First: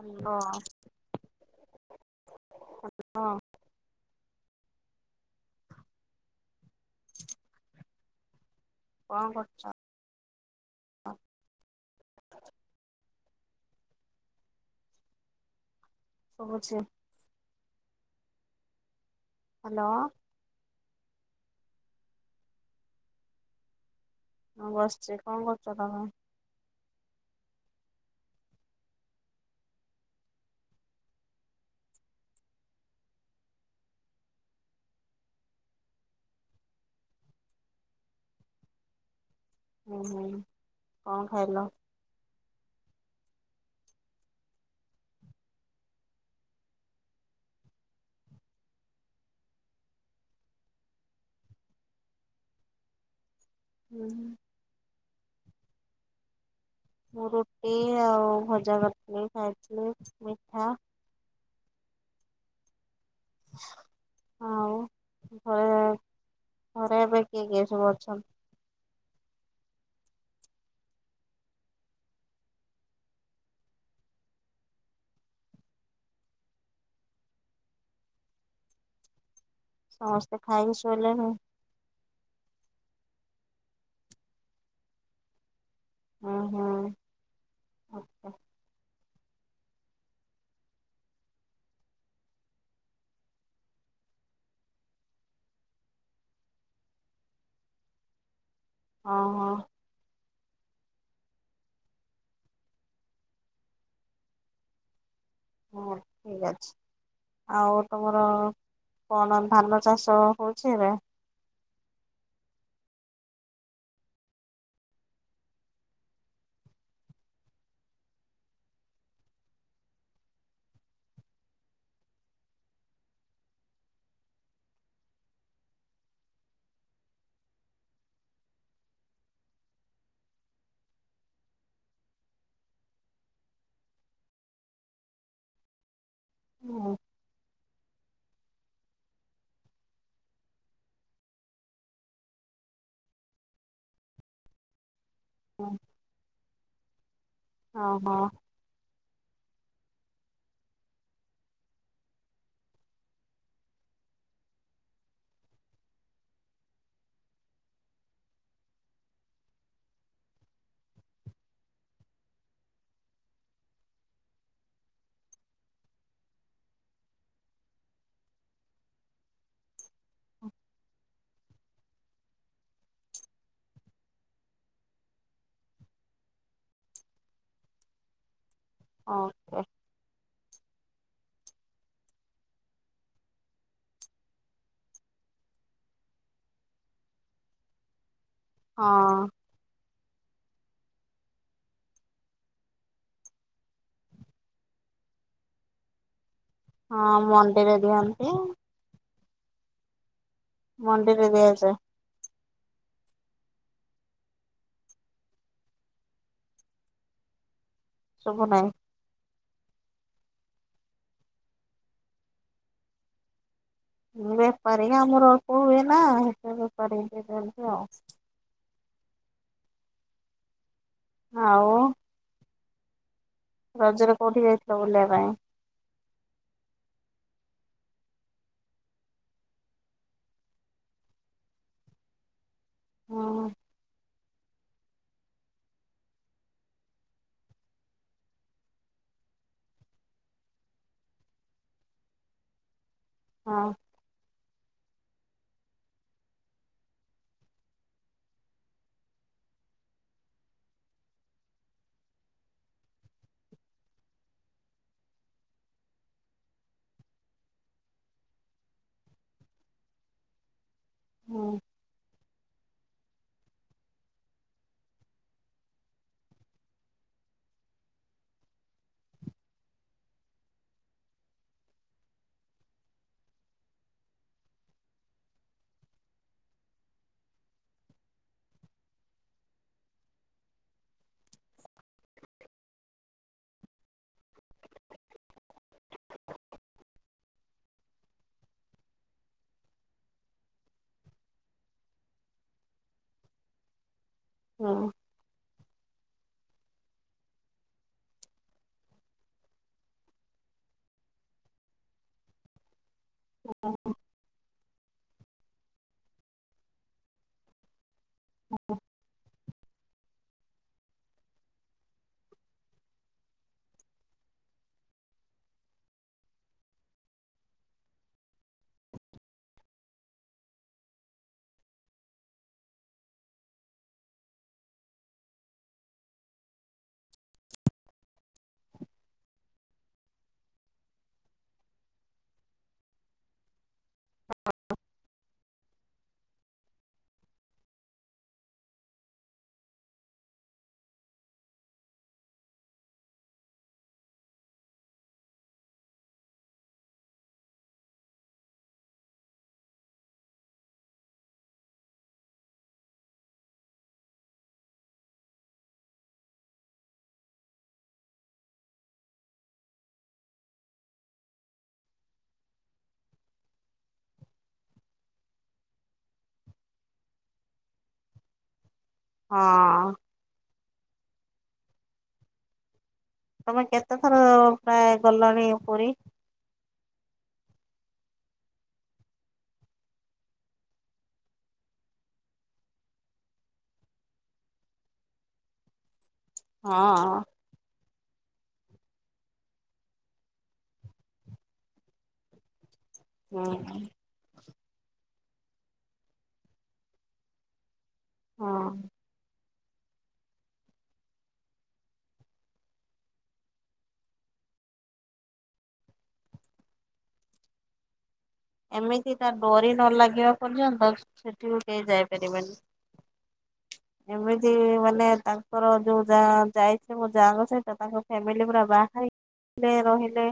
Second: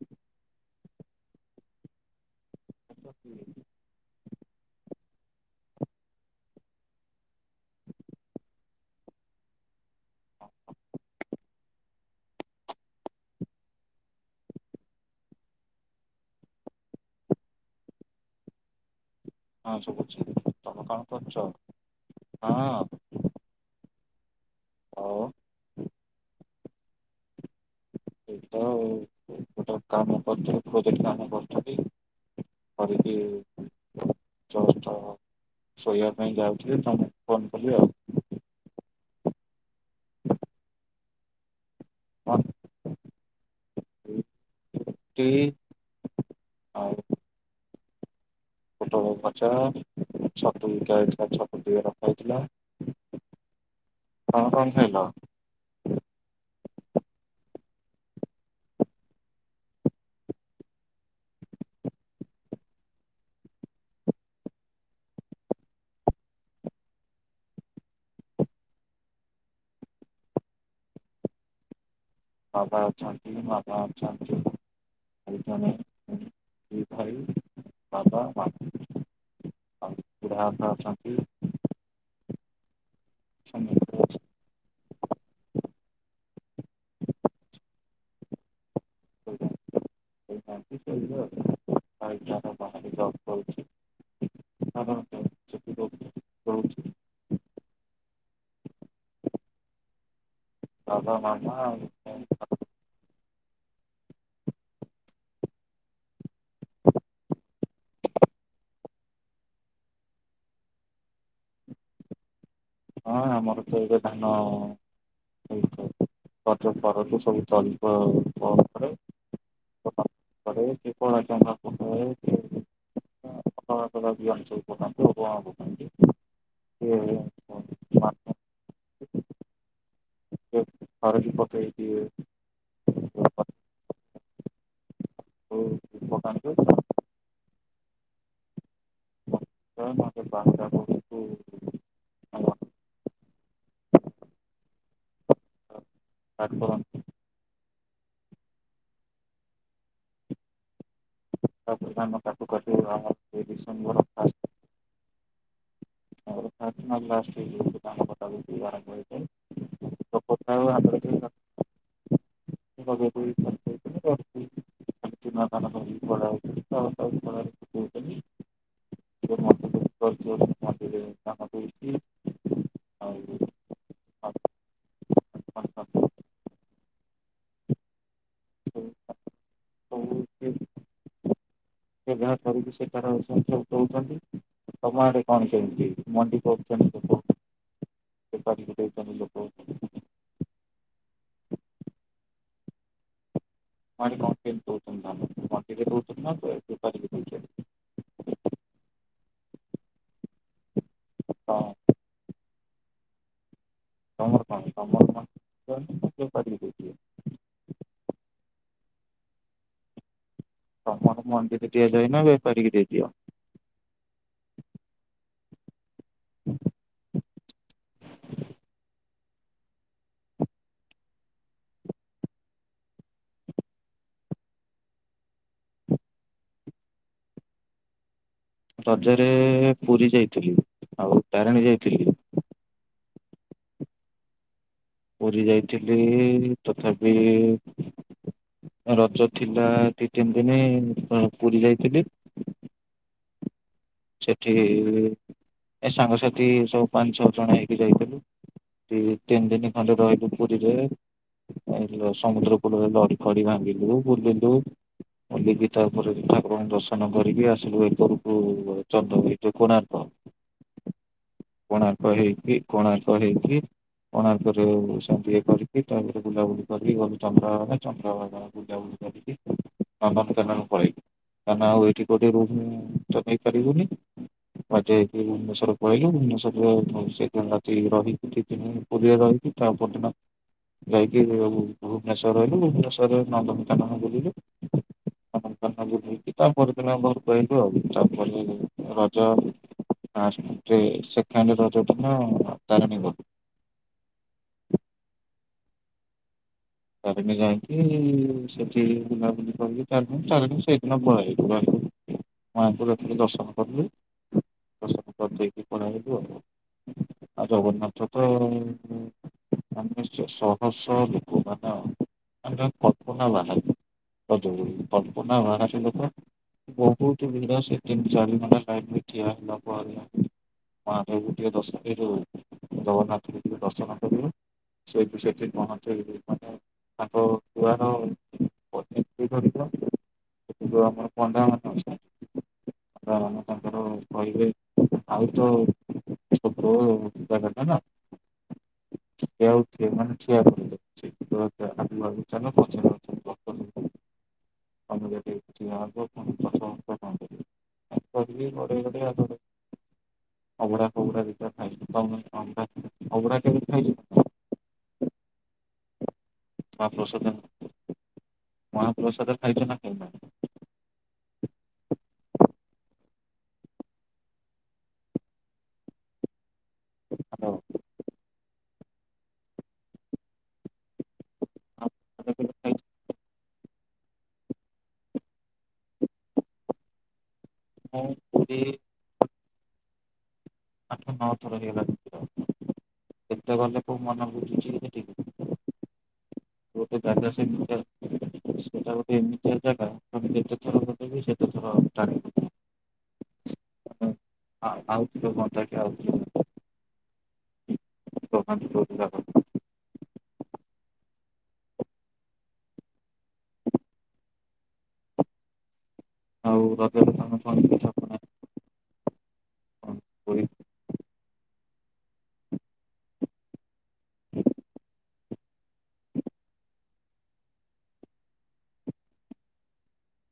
ଅ ହାଲୋ। ହଁ [inaudible] କଣ କରୁଚ? ଶୁବୁଛି। ହ ହ୍ୟାଲୋ ଶୁୁଭୁଛି ତମେ କାଣ କରଛ ହଁ? ହଁ ବସିଛି ଆଉ କଣ କରୁଛ ତମେ? ଏଇଠି ତ ଗୋଟେ କାମ କରୁ ଥିଲି ପ୍ରୋଜେଟ କାମ କରୁଥିଲି। କରିକି ଜଷ୍ଟ ଶୋଇବା ପାଇଁ ଯାଉଥିଲି ତମକୁ ଫୋନ କଲି ଆଉ। ହୁଁ ହୁଁ କଣ ଖାଇଲ? ହଁ ଟି ଗଛ ଛତୁ ବିକି ହେଇଥିଲା ଛତୁ ଟିକେ ରଖା ହେଇଥିଲା। ହୁଁ ତମେ କଣ ଖାଇଲ? ମୁଁ ରୁଟି ଆଉ ଭଜା କରିଥିଲି ଖାଇଥିଲି ମିଠା ଆଉ ଘରେ ଘରେ ଏବେ କିଏ କିଏ ସବୁ ଅଛ? ବାପା ଅଛନ୍ତି ମାମା ଅଛନ୍ତି। ଆଉ ଜଣେ ଦି ଭାଇ ବାବା ମା ଆଉ ବୁଢା ସମସ୍ତେ ବାପା ଖାଇକି ଅଛନ୍ତି। ଶୋଇଲେ ଣି। ସମସ୍ତେ ହୁଁ ହୁଁ ଆଚ୍ଛା। ଅଛନ୍ତି, ଶୋଇଥାନ୍ତି, ଶୋଇବେ ଆଉ। ଭାଇଟାର ବାହାରେ ଜବ୍ କରୁଛି ତାର ସେଠି ରହୁଛି ଓ ହୋ। ବାବା, ମାମା ଆଉ ହଁ ଠିକ ଅଛି। ଆଉ ତମର କଣ ଧାନ ଚାଷ ହଉଛି ଏବେ? [inaudible] [unintelligible] ଧାନ [unintelligible] କଳାକେନ୍ଦ୍ର ପଟୁ [inaudible] କିଏ ହଳଦୀ ପକେଇ ଦିଏ ପକାନ୍ତି ହୁଁ। ନହେଲେ ବାହୁଡ଼ା ବେଳକୁ ହୁଁ। କାଟ କରନ୍ତି ଅ ହୋ। ଡ଼ିସେମ୍ବର ଫାର୍ଷ୍ଟ ଲାଷ୍ଟିକ ଜଉ ଥିଲା ଲୋକ ପ୍ରାୟ ହାତରେ ଲଗେଇ ଦେଇ ଚୁନା ଧାନ ଧରିକି ଖଳା ହଉଛନ୍ତି ତ ତାକୁ ଖଳାରେ ଶୁଖଉଛନ୍ତି ମଣ୍ଡିରେ ଧାନ ଦଉଛି ଆଉ ଓକେ। ବ୍ୟବହାର ସେ ତାର ସେ ଦଉଛନ୍ତି। ତମ ଆଡେ କଣ କେମିତି ମଣ୍ଡି କରୁଛନ୍ତି? ବେପାରିକି ହଁ। ଦଉଛନ୍ତି ଲୋକ ତମ ଆଡେ କଣ କେମିତି ଦଉଛନ୍ତି ଧାନ ମଣ୍ଡିରେ ଦଉଛନ୍ତି ନା ହଁ ବେପାରିକି ଦଉଛନ୍ତି ମଣ୍ଡିରେ ଦିଅନ୍ତି। ମଣ୍ଡିରେ କଣ ଦିଆଯାଏ। ତମର କଣ ତମର ମଞ୍ଜି ବେପାରୀକି ଦେଇଦିଅ ଶୁଭୁନାହିଁ। ମଣ୍ଡି ରେ ଦିଆଯାଏ ନା ବେପାରିକି ଦେଇଦିଅ। ବେପାରୀ ଆମର ଅଳ୍ପ ହୁଏ ନା ହେଥିପାଇଁ ବେପାରୀ ଦେଇ ଦିଆତ୍ନି ଆଉ। [inaudible] ଆଉ ରଜରେ କୋଉଠିକି ଯାଇଥିଲ ବୁଲିବା ପାଇଁ। ରଜରେ ପୁରୀ ଯାଇଥିଲି ଆଉ ତାରିଣୀ ଯାଇଥିଲି। ହଁ। ପୁରୀ ଯାଇଥିଲି ତଥାପି ରଜ ଥିଲା ଦିଇ ତୀନିଦିନି ପୁରୀ ଯାଇଥିଲି। ହଁ। ସେଠି ଏ ସାଙ୍ଗସାଥି ସବୁ ପାଞ୍ଚ ଛଅ ଜଣ ହେଇକି ଯାଇଥିଲୁ। ଦ ତିନି ଦିନ ଖଦର ହିଲୁ ପୁରୀରେ। ସମୁଦ୍ର କୂଳରେ ଲଢ ଫଡି ଭାଙ୍ଗିଲୁ ବୁଲିଲୁ। ବୁଲିକି ତା ଉପରେ ଠାକୁରଙ୍କୁ ଦର୍ଶନ କରିବି ଆସିଲୁ ଏକରକୁ। ଏଇଠୁ ଯେ କୋଣାର୍କ ହୁଁ କୋଣାର୍କ ହେଇକି କୋଣାର୍କ। କଣ ହେଇକିରି କୋଣାର୍କରେଏ କରିକି ତାପରେ ବୁଲାବୁଲି କରିକି ଚନ୍ଦ୍ରଭାଗାନ ଚନ୍ଦ୍ରଭାଗାନ ବୁଲାବୁଲି ନନ୍ଦନକାନନ ପଳେଇକି କାରଣ ଆଉ ଏଇଠି ଗୋଟେ ରହୁମ କରିବୁନି। ମି ଭୁବନେଶ୍ର କହିଲି ଭୁବନେଶ୍ରରେ ସେଇିନ ରାତି ରହିକି ଦିଦିନପୁରୀ ରହି ତା ପଦର ଦିନ। ଯାଇକି ଭୁବନେଶ୍ଵର ରହିଲୁ ଭୁବନେଶ୍ଵରରେ ନନ୍ଦମିତାନ ବୁଲିଲେ। ତାପରଦିନ ଆମର କହିଲୁ ଆଉ ତାପରେ ରଜ। ଲଷ୍ଟେ ସେଣ୍ଡ ରଜ ଦିନ ତାାରିଣିଗଲୁ। ହଁ। ଚାରିଣି ଯାଇକି ସେଠି ବୁଲାବୁଲି କରିକି ଚାରଦିନ ଚାରିଣି ସେଇଦିନ ପଳେଇଲୁ। ମହାପୁରଥିଲି ଦର୍ଶନ କରିଲୁ ଦର୍ଶନ କରି ଦେଇକି ପ ଜଗନ୍ନାଥ ତ ଆାନେ ଶହ ଶହ ଲୋକମାନେ ମାନେ କଳ୍ପନା ବାହାରେ। ପନା ଭନା ସେ ଲୋକ। ବହୁତ ଭିଡ଼ା ସେ ତିନ ଚାରି ଘଣ୍ଟା ଲାଇନ ଠିଆ ହେଲା ପରେ। ଦଶନ ପାଇଲୁ। ସେଠୀ ପହଚିଲୁ ମାନେ [unintelligible] ଧରିବ ଯୋଉ ଆମର ପଣ୍ଡା ମାନେ ଅଛନ୍ତି ମାନେ ତାଙ୍କର କହିବେ ହଁ। ଆଉ ତ ଛୋଟ ଜାଗାଟା ନା ସେ ଆଉ ଠିଆ ମାନେ ଠିଆ କରିବେ ସେଇଥିପାଇଁ ଆଗକୁ ଆଗକୁ ଚାଲ ପଛରେ ପଛରେ ପଛ ତମେ ଯଦି ଠିଆ ହବ ପୁଣି ପଛ ଘୁଞ୍ଚା କଣ କରିବ। ଏମିତି କରିକି ଗଡେଇ ଗଡେଇ ଆଗରେ ଅଭଡା ଫଭଡା ଦିଟା ଖାଇଲୁ ତମେ ଅଭଡା ଅଭଡା କେବେ ଖାଇଛ [unintelligible] ପ୍ରସାଦ ଖାଇଚ ନା ଖା ହ୍ୟାଲୋ। ହଁ। ମହାପ୍ରସାଦ କେବେ ଖାଇଛ? ତମେ କେତେ ଥର ପ୍ରାୟ ଗଲଣି ପୁରୀ? ମୁଁ ପୁରୀ ଆଠ ନଅ ଥର ହେଇଗଲାଣି ଏତେ ଗଲେ କୋଉ ମନ ବୁଝୁଛି ସେଠିକି ଗୋଟେ ଜାଗା ହଁ। ସେମିତି ସେଟା [unintelligible] ଗଲେ ବି ସେତେ ଥର ଟାଣିବ ହଁ। ମାନେ ଆଉ ଥରେ ହୁଅନ୍ତା କି ଆଉ ଟିକେ ଦୋକାନ ହଁ। ଯୋଉଠି ଯାକ। ଆଉ ରଜରେ ତମେ କଣ ପିଠାପଣା ଏମିତି ତା ଡୋରି ନ କଣ ଲାଗିବା କରି ପର୍ଯ୍ୟନ୍ତ ସେଠିକୁ କେହି ଯାଇପାରିବେନି। ଏମିତି ମାନେ ତାଙ୍କର ଯୋଉ ଯା ଯାଇଛି ମୋ ଯାଙ୍କ ସହିତ ତାଙ୍କ ଫ୍ୟାମିଲି ପୁରା ବାହାହେଇ ରେ ରହିଲେ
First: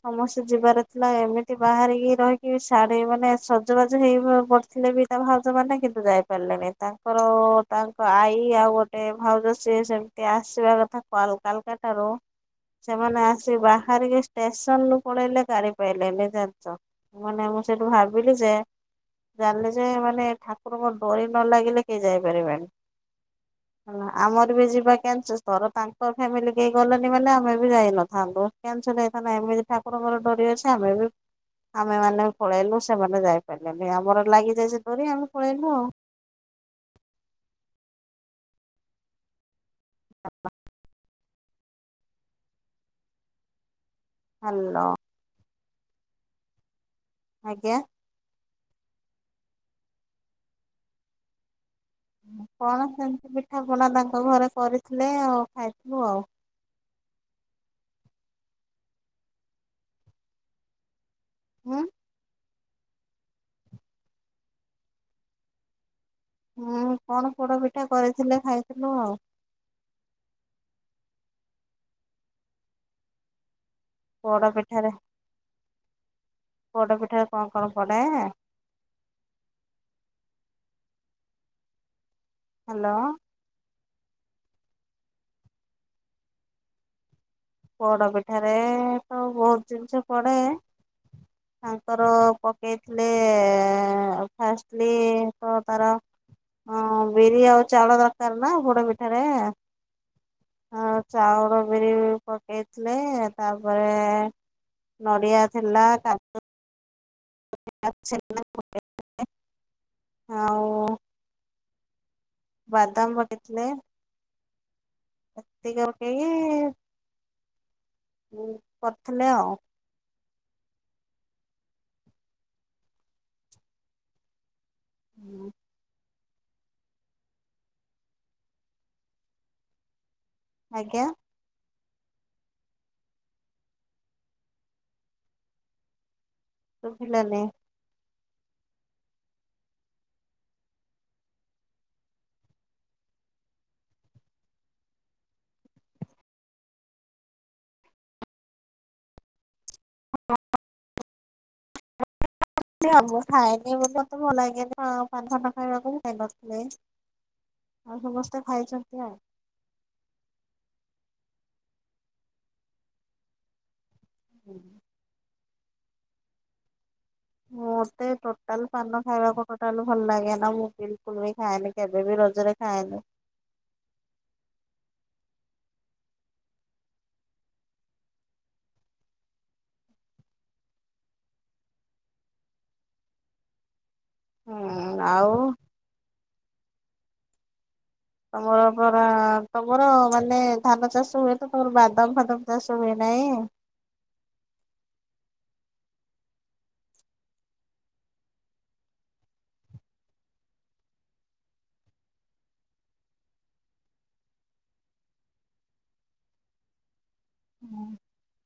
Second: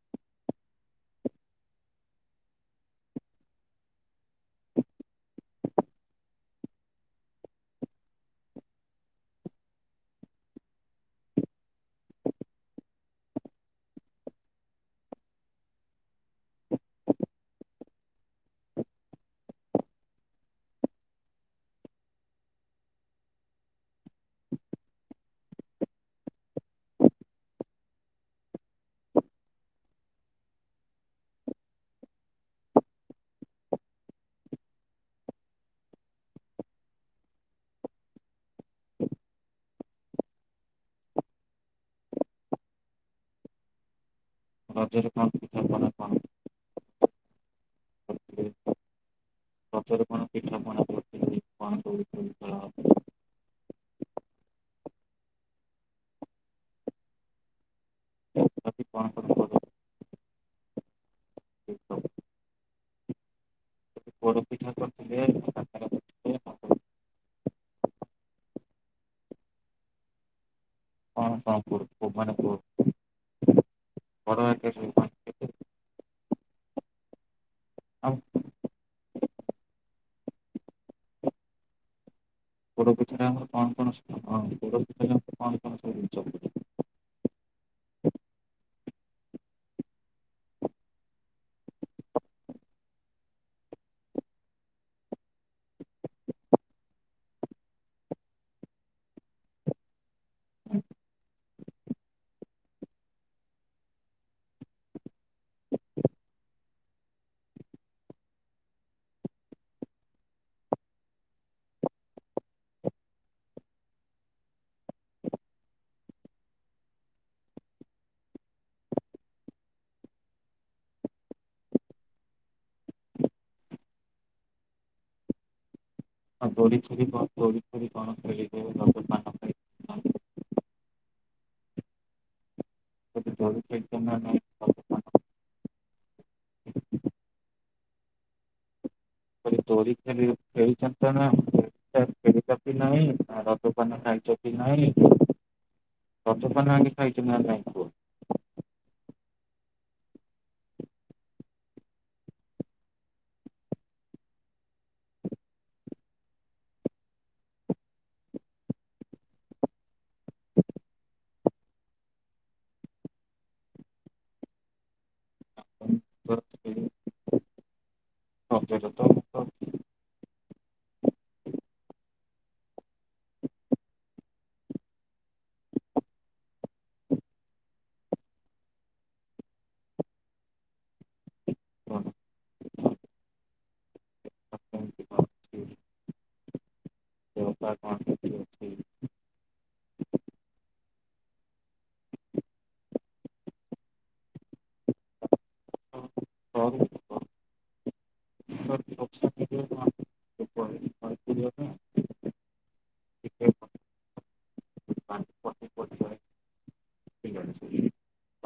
ସମସ୍ତେ ଯିବାର ଥିଲା ଏ ସେ ବାହାରିକି ରହିକି ଶାଢୀ ମାନେ ସଜବାଜ ହେଇ ପଡିଥିଲେ ବି ତା ଭାଉଜମାନେ କିନ୍ତୁ ଯାଇପାରିଲେନି। ନାଇ ନାଇ ତାଙ୍କର ତାଙ୍କ ଆଈ ଆଉ ଗୋଟେ ଭାଉଜ ସିଏ ସେମତି ଆସିବା କଥା କ କାଲକାଟାରୁ ସେମାନେ ଆସିି ବାହାରିକି ଷ୍ଟେସନରୁୁ ପଳେଇଲେ ଗାଡି ପାଇଲେନି। ଜାଣିଚ ମାନେ ମୁଁ ସେଇଠୁ ଭାବିଲି ଯେ ଜାଣିଲେ ଯେ ମାନେ ଠାକୁରଙ୍କ ଡରି ନ ଲାଗିଲେ କେହି ଯାଇପାରିବେନି ହେଲା ଆମର ବି ଯିବା କେତିୁ ତର ତାଙ୍କ ଫ୍ୟାମିଲି କେହି ଗଲୋନି ମାନେ ଆମେ ବି ଯାଇନଥାନ୍ତୁ କେ [unintelligible] ଠାକୁରଙ୍କର ଡୋରି ଅଛି ଆମେ ବି ଆମେ ମାନେ ପଳେଇଲୁ ସେମାନେ ଯାଇପାରିଲେନି ଆମର ଲାଗିଯାଇ ସେ ଧରି ଆମେ ପଳେଇଲୁ ଆଉ। [inaudible] [unintelligible] ହାଲୋ ରଜରେ କଣ? ପିଠାପଣା କଣ ଆଜ୍ଞା। କରିଥିଲେ ରଜରେ କଣ ପିଠାପଣା କରିଥିଲେ କଣ ଦୋଳି ଫୋଳି ଖେଳ କଣ ସେମିତି ପିଠା ପଣା ତାଙ୍କ ଘରେ କରିଥିଲେ ଆଉ। ଖାଇଥିଲୁ ଆଉ। ବାକି କଣ କଣ ହୁଁ। ପୋଡ଼ ପୋଡ଼ ପିଠା କରିଥିଲେ କାକରା କରିଥିଲେ କଣ ହୁଁ। କଣ ପୋଡ ପିଠା କରିଥିଲେ ଖାଇଥିଲୁ ଆଉ। କଣ ପୋଡ଼ ମାନେ ବଡ଼ ପୋଡ ଆକାରରେ ପିଠାରେ କଣ ପୋଡ ପିଠାରେ କଣକଣ ପଡେ? ଆଉ ପୋଡ଼ ହ୍ୟାଲୋ। ପିଠାରେ [unintelligible] ସବୁ ଜିନିଷ ପୋଡ ପିଠାରେ, ତ ବହୁତ ଜିନିଷ ପଡେ। ତାଙ୍କର ପକେଇଥିଲେ, ଫାଷ୍ଟଲି ତ ତାର ହଁ, ବିରି ଆଉ ଚାଉଳ ଦରକାର ନା ପୋଡ ପିଠାରେ ଆଉ ଚାଉଳ, ବିରି ପକେଇଥିଲେ। ତାପରେ ନଡ଼ିଆ ଥିଲା କା [unintelligible] ଆଉ। ବାଦାମ ବନେଇ ଥିଲେ। [unintelligible] କରିଥିଲେ ଆଉ। ହୁଁ। ଆଉ [unintelligible] ଆଜ୍ଞା। ଦୋଳି ଖେଳିଛନ୍ତି ନା ନାଇଁ ରଜ ପାନ ଶୁଭିଲା ନାହିଁ। ଏଇ [unintelligible] ନାଇଁ ରିଭିଉ। [unintelligible] [unintelligible] ମୁ ଖାଇନି ବୋଲି ତ, ଭଲ ଲାଗେ ନ ପାନ ଖ ନ ଖାଇବାକୁ ଖାଇ ନଥିଲେ। ଆଉ ସମସ୍ତେ ଖାଇଛନ୍ତି ଆଉ। ହୁଁ। ରଜରେ ହଁ। ମୋତେ ଟୋଟାଲ ପାନ ତ ଖାଇବାକୁ ଟୋଟାଲ ଭଲ ଲାଗେ ନା। ମୁଁ ବିଲକୁଲ ବି ଖାଏନି। କେବେ ବିି ରଜରେ ଖାଏନି। [inaudible] ହୁଁ ଆଉ। ତମର ପରା, ତମର ମାନେ ଧାନ ଚାଷ ହୁଏ। ତ ତମର ବାଦାମ ଫାଦମ ଚାଷ ହୁଏ ନାହିଁ। ନାଇଁ।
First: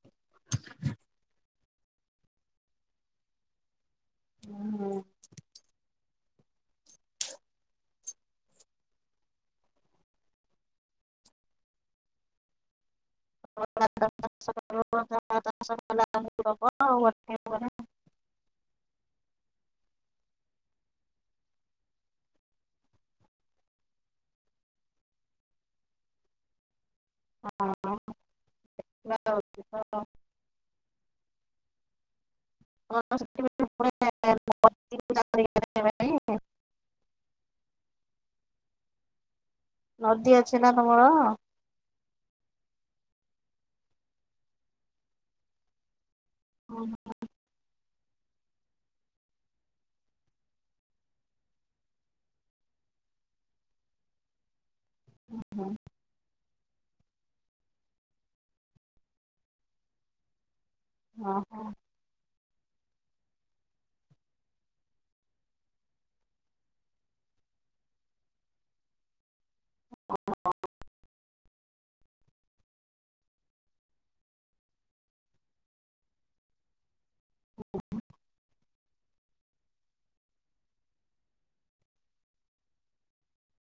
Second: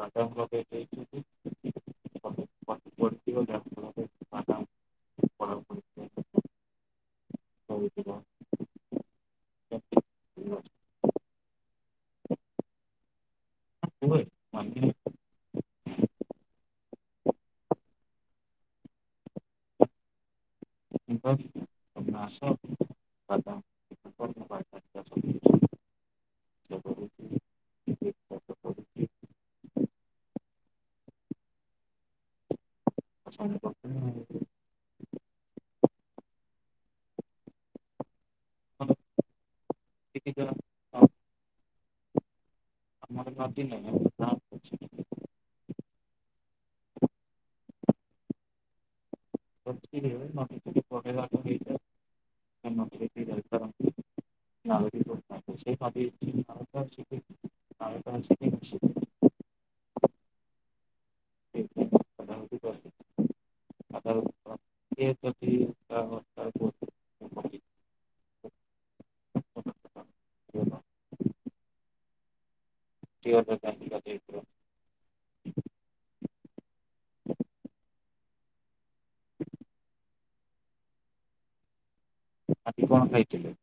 ମ୍ୟାଡ଼ାମ୍ ଲଗାଇ ଦେଇଛନ୍ତି ପଡ଼ିଥିବ ଯାହାଫଳରେ ମ୍ୟାଡ଼ାମ୍ ପଢ଼ାପଢ଼ି ହେଉଥିବ ହୁଏ ମାନେ [unintelligible] [inaudible] ହେଁ ଆସ। ମ୍ୟାଡ଼ାମ୍ ହଁ [unintelligible] [unintelligible] ନଦୀ ଅଛି ନା ତମର? [unintelligible] ହଁ। ନଦୀରେ ନଦୀ ଟିକେ ବଢ଼େଇବାଟ ହେଇଥାଏ ସେ ନଦୀରେ ସେ ଭାବ ଶିଖ ଶିଖ [unintelligible] ହ ହୋ। ଆଜି କଣ ହ। ଓହ। କଣ ଖାଇଥିଲେ?